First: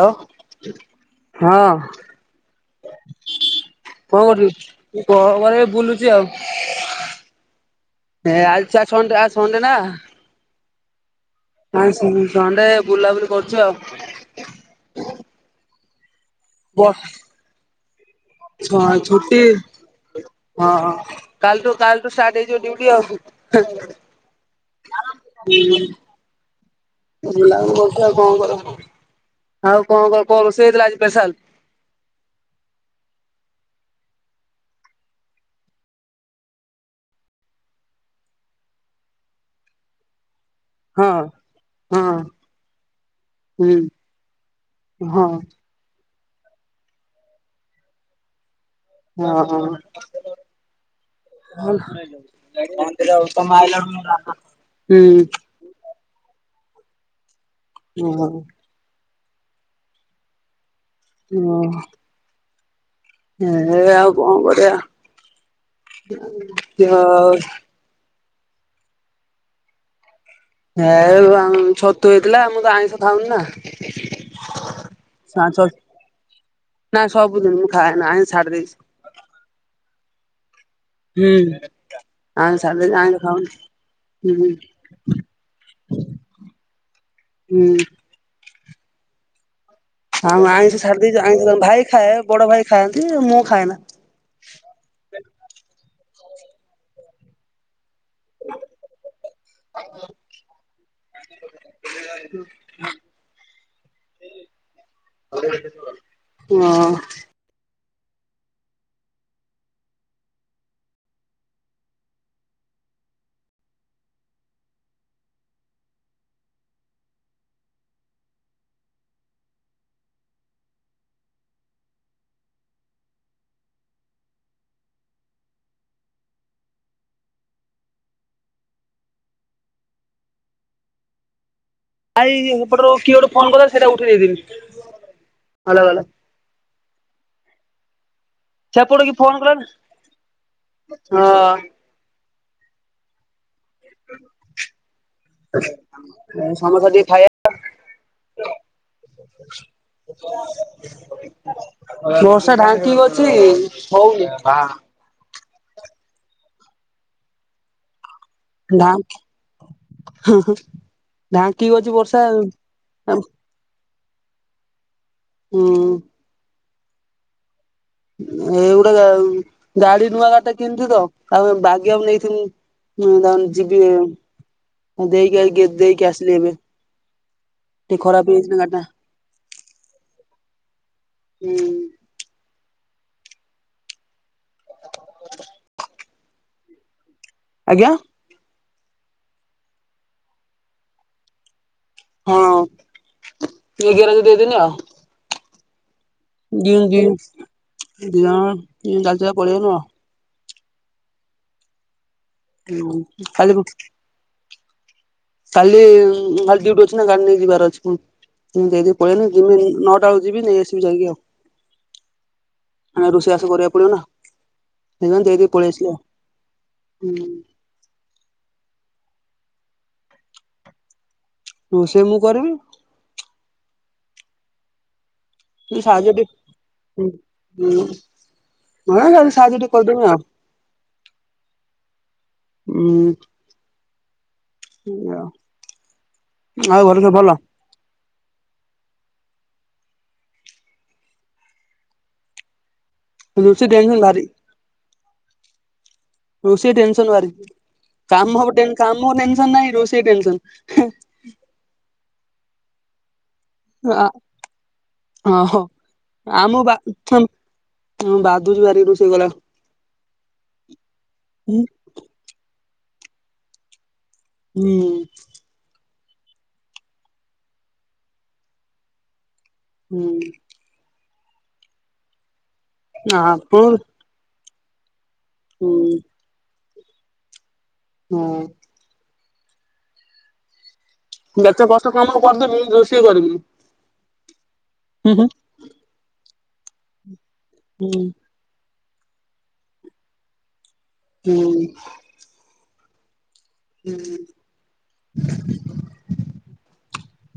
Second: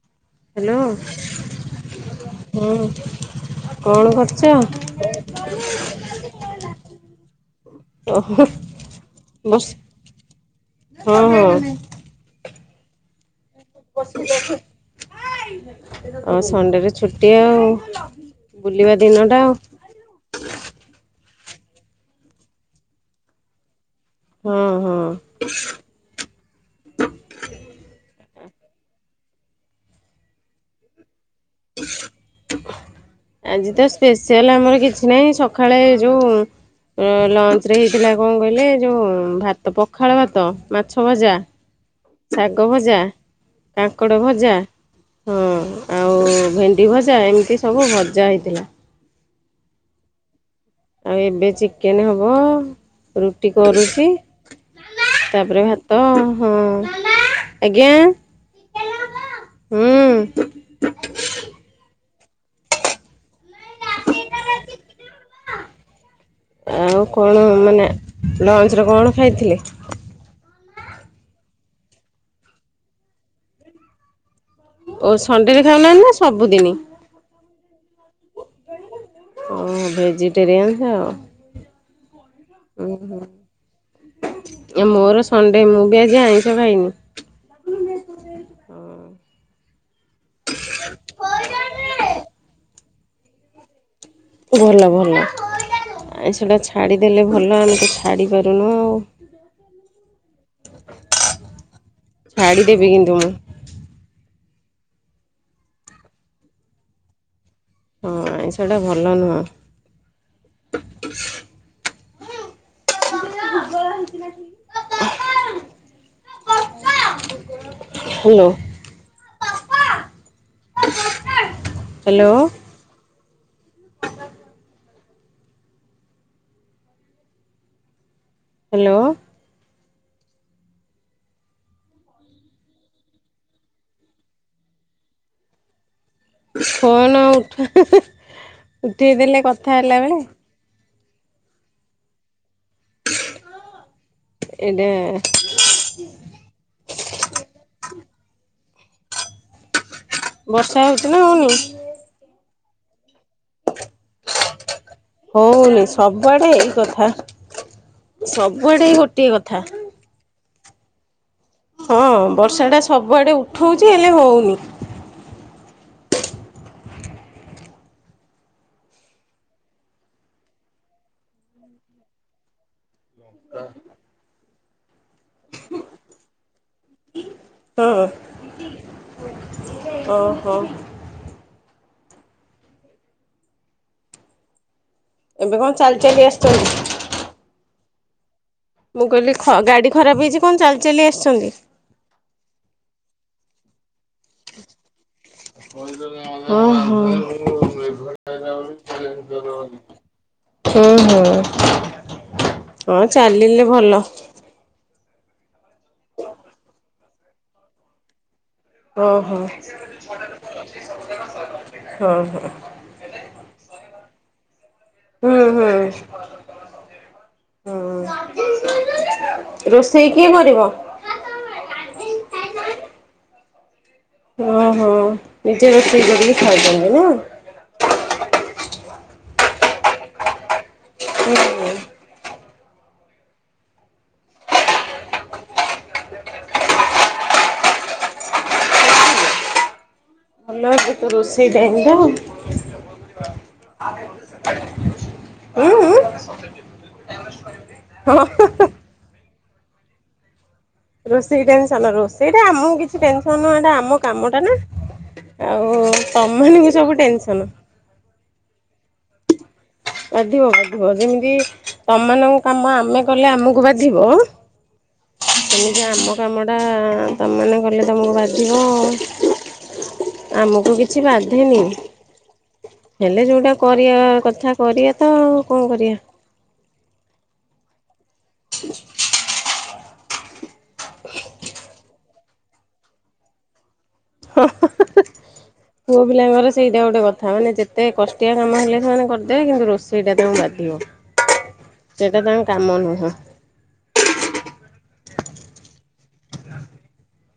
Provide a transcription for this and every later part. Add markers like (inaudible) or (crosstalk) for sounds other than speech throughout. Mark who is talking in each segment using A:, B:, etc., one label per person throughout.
A: ହଁ। କଣ
B: ହାଲୋ ହୁଁ।
A: କଣ କରୁଛୁ ଇ କଣ କରିବି ବୁଲୁଛି ଆଉ। ହେଁ
B: ଓହୋ
A: ଆଜି ଚା ସଣ୍ଡେ ଆ ସଣ୍ଡେ
B: ବସ୍
A: ନା।
B: ହଁ ହଁ।
A: ନାଇ (unintelligible) ସଣ୍ଡେ ବୁଲାବୁଲି କରୁଛୁ ଆଉ।
B: ଆଉ ସଣ୍ଡେରେ ଛୁଟି ଆଉ। ବୁଲିବା
A: ହଁ
B: ଦିନଟା
A: ଛୁଟି।
B: ଆଉ
A: ହଁଁ କାଲିଠୁ କାଲିଠୁ ଷ୍ଟାର୍ଟ ହେଇଯିବ ଡିଉଟି ଆଉ।
B: ହଁ ହଁ।
A: ବୁଲାବୁଲି କରୁଚି ଆଉ କଣ କରି ଆଉ କଣ କର କଣ ରୋଷେଇ ହେଇଥିଲା ଆଜି ସ୍ପେଶାଲ?
B: (unintelligible) ଆଜି ତ ସ୍ପେସିଆଲ ଆମର କିଛି ନାହିଁ ସକାଳେ ଯୋଉ ଉଁ ଲଞ୍ଚ ରେ ହେଇଥିଲା କଣ କହିଲେ ଯୋଉ ଭାତ ପଖାଳ ଭାତ ମାଛ
A: ହଁ
B: ଭଜା
A: ହଁ
B: ଶାଗ ଭଜା
A: ହୁଁ
B: କାଙ୍କଡ ଭଜା ହଁ! ଆଉ ଭେଣ୍ଡି ଭଜା ଏମିତି ସବୁ ଭଜା ହେଇଥିଲା।
A: ଅହଁ!
B: ଆଉ ଏବେ ଚିକେନ୍ ହବ ରୁଟି
A: ତମେ ଆଇଲାଠୁ ମୁଁ
B: କରୁଚି!
A: ରାନ୍ଧୁଛି।
B: ତାପରେ ଭାତ ହଁ ଆଜ୍ଞା।
A: ଓହୋ!
B: (inaudible) ହୁଁ!
A: (inaudible) ଏ ଆଉ କଣ କରିବା!
B: ଆଉ କଣ ମାନେ ଲଞ୍ଚରେ କଣ ଖାଇଥିଲେ?
A: (inaudible) ଛତୁ ହେଇଥିଲା ମୁଁ ତ ଆଇଁଷ ଖାଉନି ନା!
B: ଓ ସଣ୍ଡେରେ ଖାଉନାହାନ୍ତି ନା ସବୁଦିନି?
A: ନା ସବୁଦିନ ମୁଁ ଖାଏନା ଆଇଁଷ ଛାଡି ଦେଇଚି।
B: ଓ ଭେଜିଟେରିଆନ୍ସ।
A: (inaudible) ଆଇଁଷ ଛାଡି ଦେଇଚି
B: ହୁଁ
A: ଆଇଁଷ
B: ମୋର ସଣ୍ଡେ
A: ଖାଉନି
B: ମୁଁ ବି ଆଜି
A: ଉଁ
B: ଆଇଁଷ ଖାଇନି।
A: ହୁଁ। ହୁଁ! ଆଉ ମୁଁ ଆଇଁଷ ଛାଡି ଦେଇଚି ଆଇଁଷି ଭାଇ ଖାଏ ବଡ ଭାଇ ଖାଆନ୍ତି ମୁଁ ଖାଏ ନା।
B: ଭଲ ଭଲ ଆଇଁଷ ଟା ଛାଡ଼ିଦେଲେ ଭଲ ଆମେ ତ ଛାଡ଼ିପାରୁନୁ ଆଉ। (inaudible) ଛାଡ଼ିଦେବି, କିନ୍ତୁ ମୁଁ।
A: (inaudible) ହଁ।
B: ହଁ ଆଇଁଷଟା ଭଲ ନୁହଁ। (inaudible) (unintelligible) ହ୍ୟାଲୋ। (inaudible) ହ୍ୟାଲୋ। ହ୍ୟାଲୋ।
A: ଆଇ ଇ ଏପଟ ରୁ କିଏ ଗୋଟେ ଫୋନ କଲା ସେଟା ଉଠେଇ ଦେଇଥିନି (unintelligible)
B: (inaudible) ଫୋନ୍ ଉଠା (inaudible)
A: ସେପଟୁ କିଏ ଫୋନ
B: ଉଠେଇଦେଲେ
A: କଲା ନା।
B: କଥା ହେଲା ବେଳେ।
A: ହଁ।
B: (inaudible) ଏଇଟା
A: (inaudible) ଏ ସମୋଷା ଟିକିଏ ଖାଇବା (inaudible)
B: ବର୍ଷା ହୋଉଚି ନା ହୋଉନି?
A: ବର୍ଷା ଢାଙ୍କି କି ଅଛି ହୋଉନି!
B: ହୋଉନି ସବୁଆଡେ ଏଇ କଥା ସବୁଆଡେ ଏଇ ଗୋଟିଏ କଥା!
A: ହଁ ହଁ! ଢାଙ୍କିକି (inaudible)
B: ହଁ ବର୍ଷାଟା
A: ଆଉ
B: ସବୁଆଡ଼େ ଉଠଉଚି ହେଲେ ହୋଉନି।
A: ହୁଁ! ଏଇ ଗୁଟା ଗାମ୍ ଗାଡି ନୂଆ ଗାଡ଼ି ଟା କିଣିଚି ତ ଆଉ ବାଗେଇବାକୁ ନେଇଥିନି। (unintelligible) ଆ ଦେଇକି ଆଇ ଦେଇକି ଆସିଲି ଏବେ। ଟିକେ ଖରାପ ହେଇଚି ନା ଗାଡ଼ି ଟା।
B: ଓହ।
A: (unintelligible)
B: ଏବେ କଣ ଚାଲି ଚାଲି ଆସିଛନ୍ତି?
A: ଆଜ୍ଞା।
B: ମୁଁ କହିଲି ଖ ଗାଡ଼ି ଖରାପ ହେଇଚି କଣ ଚାଲି ଚାଲି ଆସିଛନ୍ତି?
A: ହଁ (unintelligible)
B: ହଁ ହଁ। ହଁ
A: ଚାଲିଚୁଲା ପଳେଇଆଇନୁ ଆଉ।
B: ହଁ। ହଁ ଚାଲିଲେ
A: ହୁଁ କାଲି
B: ଭଲ।
A: କାଲି କାଲି ଡ୍ୟୁଟି ଅଛି ନା ଗାଡି ନେଇ ଯିବାର ଅଛି ପୁଣି। ଦେଇ ଦେଇକି ପଳେଇ ଆଇଲି
B: ଓହୋ।
A: ଯିମି ନଅଟା ବେଳକୁ ଯିବି ନେଇ ଆସିବି ଯାଇକି ଆଉ।
B: ହଁ ହଁ ହୁଁ
A: ଆଉ ରୋଷେଇବାସ କରିବାକୁ ପଡିବନା, ସେଥିପାଇଁ ଦେଇ ଦେଇକି
B: ହୁଁ
A: ପଳେଇଆସିଲି ଆଉ।
B: ହୁଁ ହୁଁ। ରୋଷେଇ କିଏ କରିବ?
A: ରୋଷେଇ ମୁଁ କରିବି।
B: ଓହୋ। ନିଜେ ରୋଷେଇ କରି ଖାଉଛନ୍ତି ନା?
A: ନା ଖାଲି ସାହାଯ୍ୟ ଟିକେ କରିଦେବି ଆଉ।
B: ହୁଁ।
A: (unintelligible) ସେଇଆ। ଆଉ ଘରେ ସବୁ ଭଲ?
B: ଭଲ ଏବେ ତ ରୋଷେଇ ଟାଇମ ଟା।
A: ରୋଷେଇ ଟେନ୍ସନ୍ ଭାରି।
B: ଉଁ ଉଁ।
A: ରୋଷେଇ ଟେନସନ୍ ଭାରି। କାମ ହବ ଟେନ୍ କାମ ଟେନସନ୍ ନାହିଁ ରୋଷେଇ ଟେନସନ୍।
B: ରୋଷେଇ ଟେନସନ୍, ରୋଷେଇଟା ଆମକୁ କିଛି ଟେନସନ୍ ନୁହଁ। ସେଟା ଆମ
A: ଆ
B: କାମଟା ନା।
A: ହଁ
B: ଆଉ ତମ ମାନକୁ ସବୁ ଟେନସନ୍।
A: ହୁଁ ବାଧୁଚି ଭାରି ରୋଷେଇ କଲା
B: ବାଧିବ ବାଧିବ। ଯେମିତି
A: ହୁଁ।
B: ତମମାନଙ୍କ କାମ ଆମେ କଲେ ଆମକୁ ବାଧିବ।
A: ହୁଁ।
B: ସେମିତି ଆମ କାମଟା ତମେମାନେ କଲେ ତମକୁ ବାଧିବ।
A: ହୁଁ।
B: ଆମକୁ କିଛି ବାଧେନି। ହେଲେ ଯୋଉଟା
A: ଆପଣ
B: କରିବା କଥା କରିବା। ତ ଆଉ କଣ କରିବା।
A: ହୁଁ। (unintelligible)
B: (inaudible)
A: ଯେତେ କଷ୍ଟ କାମ କରିଦେବି ରୋଷେଇ କରିବିନି।
B: ହଁ।
A: ହୁଁ
B: ପୁଅ ପିଲାଙ୍କର ସେଇଟା ଗୋଟେ କଥା ମାନେ ଯେତେ
A: ହୁଁ ହୁଁ।
B: କଷ୍ଟିଆ କାମ ହେଲେ ସେମାନେ କରିଦେବେ। କିନ୍ତୁ ରୋଷେଇ ଟା ତାଙ୍କୁ ବାଧିବ।
A: ହୁଁ।
B: ସେଇଟା ତାଙ୍କ କାମ ନୁହଁ।
A: ହୁଁ।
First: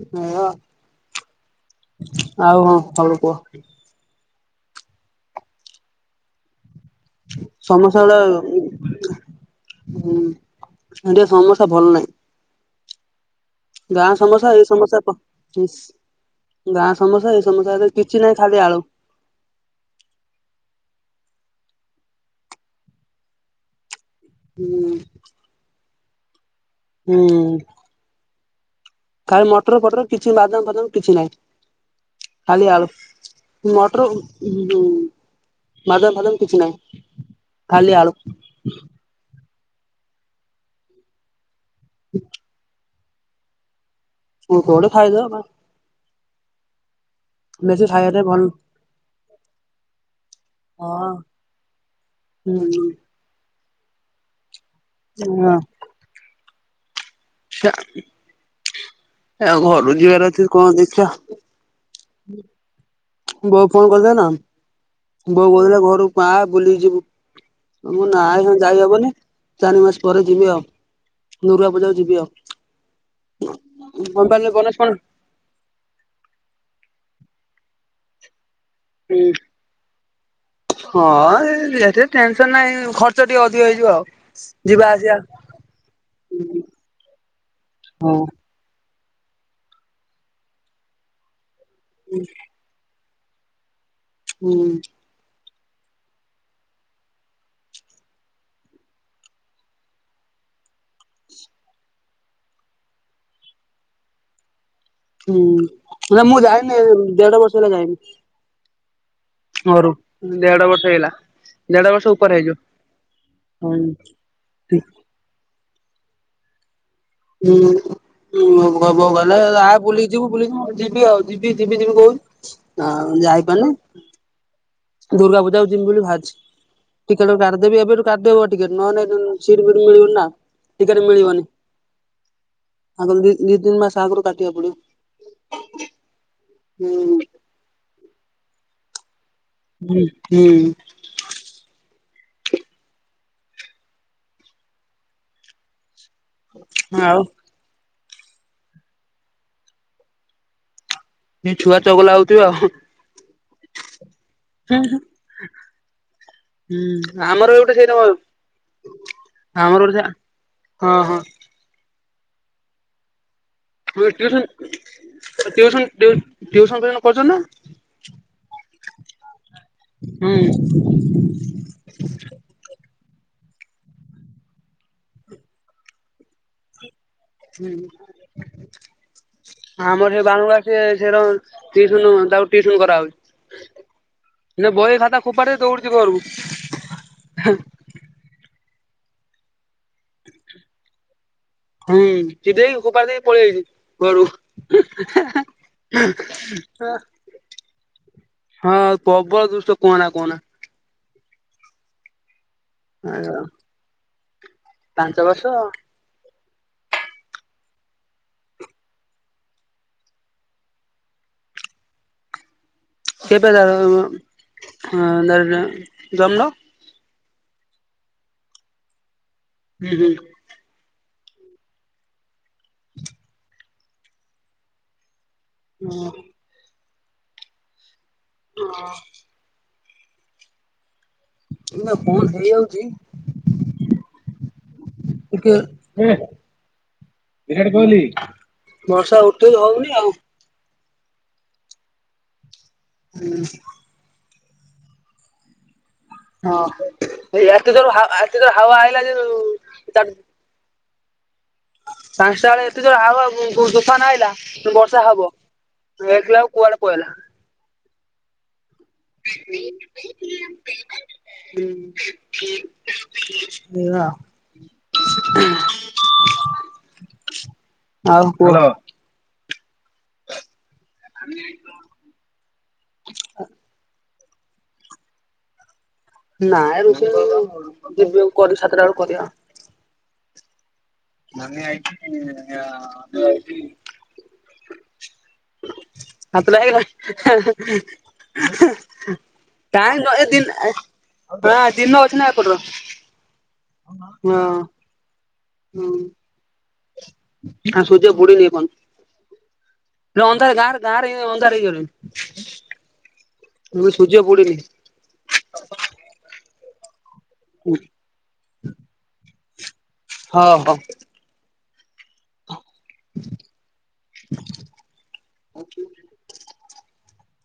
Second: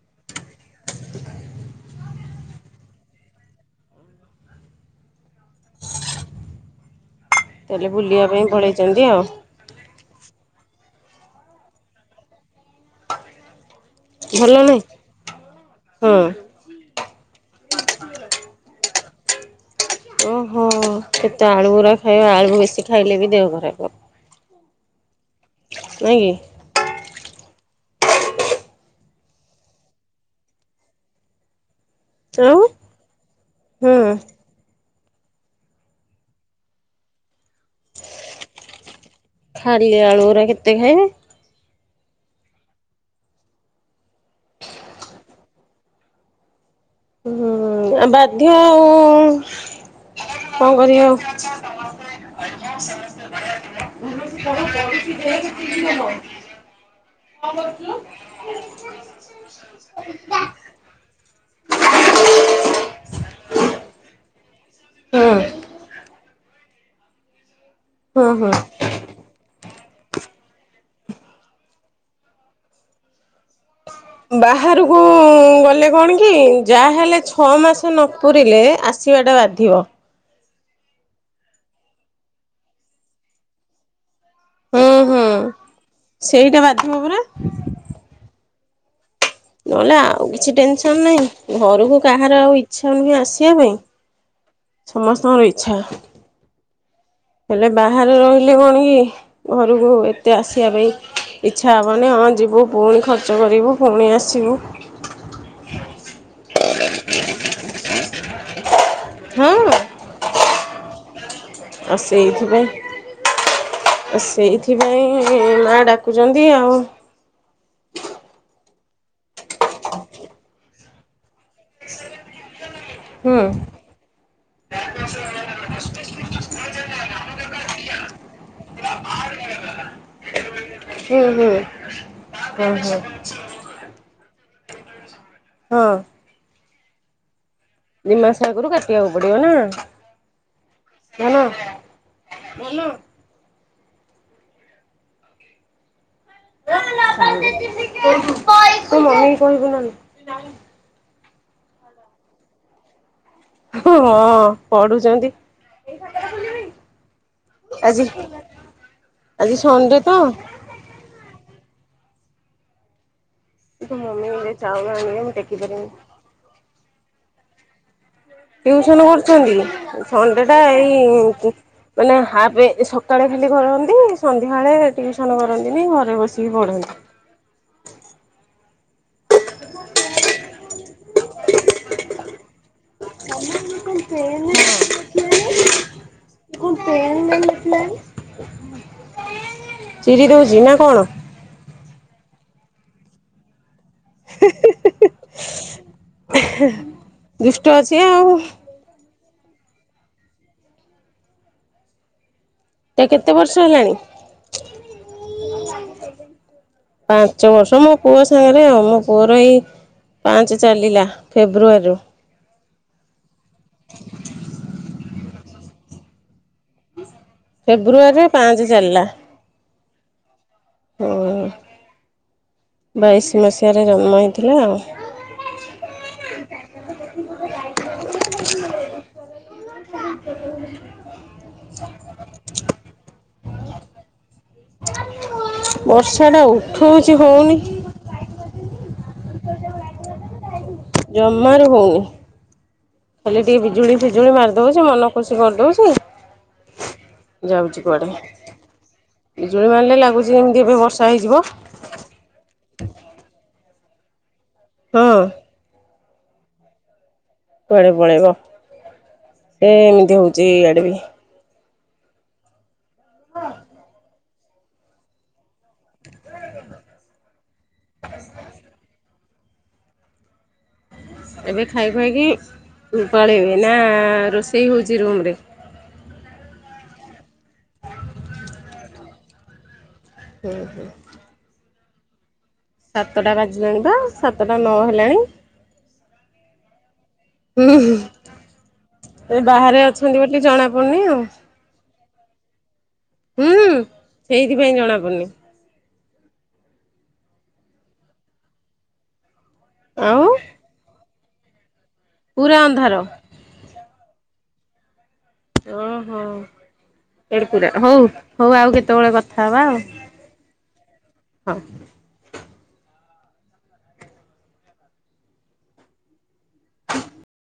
A: ସେଇଆ। ଆଉ ହଁ (unintelligible) କୁହ।
B: ତାହେଲେ ବୁଲିବା ପାଇଁ ପଳେଇଛନ୍ତି ଆଉ।
A: ହୁଁ। ଏଠିକା ସମୋସା ଭଲ୍ ନାହିଁ। ଗାଁ ସମୋସା
B: ଭଲ
A: ଏଇ
B: ନାହିଁ
A: ସମୋସା।
B: ହଁ
A: (unintelligible) ଗାଁ ସମୋସା ଏ ସମୋସା ରେ କିଛି ନାହିଁ ଖାଲି ଆଳୁ।
B: ଓହୋ। କେତେ ଆଳୁ ଗୁରା ଖାଇବ, ଆଳୁ ବେଶି ଖାଇଲେ ବି ଦେହ ଖରାପ ହବ।
A: ହୁଁ।
B: ନାଇଁ କି?
A: ହୁଁ। ଖାଲି ମଟର ଫଟର କିଛି ବାଦାମ ଫାଦାମ କିଛି ନାହିଁ।
B: କି ଆଉ
A: ଖାଲି ଆଳୁ
B: ହୁଁ
A: ମଟର ହ ହୁ ବାଦାମ ଫାଦମ କିଛି ନାହିଁ ଖାଲି ଆଳୁ।
B: ଖାଲି ଆଳୁ ଗୁରା କେତେ ଖାଇବେ।
A: (unintelligible) (unintelligible)
B: ହୁଁ
A: ବେଶୀ
B: ଆଉ
A: ଖାଇବାରେ ଭଲ
B: ବାଧ୍ୟ ଆଉ କଣ କରିଆ
A: ହଁ
B: ଆଉ।
A: ହୁଁ ହଁ।
B: (unintelligible) (inaudible)
A: ଏଉ ଘରୁ ଯିବାର ଅଛି କଣ ଦେଖିଆ। ବୋଉ ଫୋନ କରିଥିଲେ ନା
B: ହୁଁ
A: ବୋଉ କହୁଥିଲେ ଘରକୁ ଆ ବୁଲିକି ଯିବୁ। ମୁଁ ନା
B: ହଁ ହଁ
A: ଯାଇହବନି ଚାରି ମାସ ପରେ ଯିବି ଆଉ ଦୁର୍ଗା ପୂଜାକୁ ଯିବି ଆଉ। (unintelligible) କଣ
B: ବାହାରକୁ ଗଲେ କଣ କି ଯାହା ହେଲେ ଛଅ ମାସ ନ ପୁରିଲେ ଆସ ସିଆଟା ବାଧିବ।
A: ହଁ ଏ ଟେନସନ ନାହିଁ ଖର୍ଚ୍ଚ ଟିକେ ଅଧିକ ହେଇଯିବ ଆଉ। ଯିବା
B: ହୁଁ
A: ଆସିବା।
B: ହୁଁ ସେଇଟା ବାଧିବ ପରା ନହେଲେ ଆଉ କିଛି ଟେନସନ ନାହିଁ ଘରକୁ କାହାର ଆଉ ଇଚ୍ଛା ନୁହେଁ ଆସିବା ପାଇଁ।
A: ହୁଁ।
B: ସମସ୍ତଙ୍କର ଇଚ୍ଛା। ହେଲେ ବାହାରେ ରହିଲେ କଣ କି ଘରକୁ ଏତେ ଆସିବା ପାଇଁ ଇଚ୍ଛା ହବ ନି ହଁ ଯିବୁ ପୁଣି ଖର୍ଚ୍ଚ କରିବୁ ପୁଣି ଆସିବୁ।
A: ହୁଁ ହେଲେ ମୁଁ ଯାଇନି ଦେଢ ବର୍ଷ ହେଲା ଯାଇନି।
B: ହଁ?
A: ଘରୁ ଦେଢ ବର୍ଷ ହେଇଗଲା ଦେଢ
B: ଆଉ
A: ବର୍ଷ ଉପର
B: ସେଇଥିପାଇଁ
A: ହେଇଯିବ ହୁଁ।
B: ଆଉ ସେଇଥିପାଇଁ ମା ଡାକୁଚନ୍ତି ଆଉ।
A: ହୁଁ। ହୁ ହବ ଗଲେ ଆ ବୁଲିକି ଯିବୁ ବୁଲିବୁ ଯିବି ଆଉ ଯିବି ଯିବି ଯିବି କହୁଚି। ହଁ
B: ହୁଁ
A: ଯାଇପାରୁନି। ଦୁର୍ଗା ପୂଜା କୁ ଯିବି ବୋଲି ବାହାରିଚି। ଟିକେଟ କାଢ଼ିଦେବି ଏବେଠୁ କାଟିଦେବ ଟିକେଟ ନହେନେ ଏ ସିଟ ଫିଟ ମିଳିବନି ନା। ଟିକେଟ
B: ହୁଁ
A: ମିଳିବନି
B: ହୁଁ ହଁ ହଁ
A: ଆଗରୁ ଦି ଦି ତିନ ମାସ ଆଗରୁ କାଟିବାକୁ ପଡିବ।
B: ହଁ।
A: ହୁଁ।
B: ଦିଇ ମାସ ଆଗରୁ କାଟିବାକୁ ପଡିବ ନା?
A: ହୁଁ ହୁଁ।
B: (inaudible)
A: ଆଉ
B: (inaudible)
A: ଏ ଛୁଆ ଚଗଲା ହଉଥିବ ଆଉ।
B: ହଁ ପଢୁଚନ୍ତି।
A: ହୁଁ ଆମର ଗଟେ ସେଇ (unintelligible)
B: ଆଜି
A: ଆମର ଗୋଟେ
B: ସଣ୍ଡେ ତ
A: ସେଇଆ। ହଁ ହଁ।
B: ତୋ
A: ମୁଁ
B: ମମି
A: କହିଲି
B: ଟିକେ ଚାଉଳ ଆଣିବେ ମୁଁ
A: ଟିଉସନ୍
B: ଟେକି ପାରିବିନି।
A: ଟିଉସନ୍ ଟିଉ ଟିଉସନ୍ ଫିଅସନ୍ କରଛନ୍ତି ନା।
B: ଟିଉସନ କରୁଛନ୍ତି
A: ହୁଁ
B: ସଣ୍ଡେ ଟା ଏଇ ମାନେ ହାପେ ସ ସକାଳେ ଖାଲି କରନ୍ତି ସନ୍ଧ୍ୟାବେଳେ ଟ୍ୟଉସନ କରନ୍ତିନି ଘରେ ବସିକି ପଢ଼ନ୍ତି।
A: ହୁଁ ଆମର ସେ ବାଳୁଙ୍ଗା। ସିଏ ସେରାଉଁ ଟିଉସନ ତାକୁ ଟିଉସନ କରାହଉଛି। ମାନେ ବହି ଖାତା ଫୋପା ଡି ଦେଇ ଦୌଡୁଛି ଘରକୁ।
B: ଚିରି ଦଉଛି ନା କଣ?
A: ହୁଁ ଚିରି ଦେଇ ହୋପାଡି ଦେଇ ପଳେଇଯାଇଛି। ଘରୁକୁ।
B: ଦୁଷ୍ଟ ଅଛି ଆଉ।
A: ହଁ ଆଉ ପ୍ରବଳ ଦୁଷ୍ଟ କୁହନା କୁହନା।
B: ତାକୁ କେତେ ବର୍ଷ ହେଲାଣି।
A: ପାଞ୍ଚ ବର୍ଷ ଆଉ।
B: ପାଞ୍ଚ ବର୍ଷ ମୋ ପୁଅ ସାଙ୍ଗରେ ଆଉ ମୋ ପୁଅର ଏଇ। ପାଞ୍ଚେ ଚାଲିଲା ଫେବୃଆରୀରୁ।
A: ସେ ପା ଜାନ ନାହିଁରେ ଜମ୍ନ।
B: ଫେବୃଆରୀରେ ପାଞ୍ଚେ ଚାଲିଲା।
A: ହୁଁ ହୁଁ।
B: ହଁ ବାଇଶି ମସିହାରେ ଜନ୍ମ ହେଇଥିଲା।
A: ହୁଁ। ହଁ। (unintelligible) ଟିକେ ବର୍ଷା
B: ବର୍ଷା ଟା ଉଠଉଛି
A: ଉଠେଇଚି
B: ହଉନି।
A: ହଉନି ଆଉ।
B: ଜମାରୁ ହଉନି
A: ହୁଁ
B: ଖାଲି ଟିକେ ବିଜୁଳି। ବିଜୁଳି ମାରି ଦଉଛି ମନ ଖୁସି କରିଦଉଛି।
A: ହଁ ଏଇ ଏତେ
B: ଯାଉଛି
A: ଯୋର ହା‌
B: କୁଆଡେ
A: ଏତେ ତୋର ହାୱା ଆଇଲା
B: ବିଜୁଳି ମାରିଲେ
A: ଯେ।
B: ଲାଗୁଛି ଯେମିତି ଏବେ ବର୍ଷା ହେଇଯିବ।
A: ପାଞ୍ଚଟା ବେଳେ ଏତେ ଜୋର ହାୱଆ କୁ କୁଁ ତୋଫାନ ଆଇଲା ବର୍ଷା
B: ହଁ
A: ହବ। ଦେଖିଲା ବେଳକୁ କୁଆଡେ ପଳେଇଲା।
B: କୁଆଡେ ପଳେଇବ ଏ ଏମିତି ହଉଛି ଇଆଡେ ବି।
A: (unintelligible) ଆଉ କୁହ।
B: ଏବେ ଖାଇ ଖୁଆକି ପଳେଇବେ ନା ରୋଷେଇ ହଉଛି ରୁମରେ।
A: ନାଇଁ ରୋଷେଇ ଆଉ ହଉନି ଡେରି ଡେରି କରି ସାତଟା ବେଳକୁ କରିବା।
B: ଓ ହୋ।
A: ନାନି ଆଇଛି।
B: ସାତଟା ବାଜିଲାଣି ବା ସାତଟା ନ ହେଲାଣି।
A: ସାତଟା ହେଇଗଲାଣି ହେଁ ହେଁ ହୁଁ। (unintelligible)
B: ଏ ବାହାରେ
A: ନା
B: ଅଛନ୍ତି ବୋଲି ଜଣା ପଡୁନି ଆଉ
A: ଦିନ ଅଛି ନା ଏପଟର
B: ହୁଁ
A: ହଁ।
B: ସେଇଥିପାଇଁ ଜଣା ପୁଡୁନି।
A: ହୁଁ ଆଉ ସନ୍ଧ୍ୟା ବୁଡିନି ଏ ପର୍ଯ୍ୟନ୍ତ। ଗାଁ
B: ଆଉ
A: ଅନ୍ଧାର ଗାଁରେ ଗାଁରେ ଇଏ ଅନ୍ଧାର ହେଇଗଲାଣି।
B: ପୁରା ଅନ୍ଧାର।
A: ମୁଁଁ ସୂର୍ଯ୍ୟ ବୁଡ଼ିନି।
B: ଓହୋ ଏଡକୁଟା ହଉ ହଉ ଆଉ କେତେବେଳେ କଥା ହବା ଆଉ।
A: ହଁ ହଁ
B: ହଁ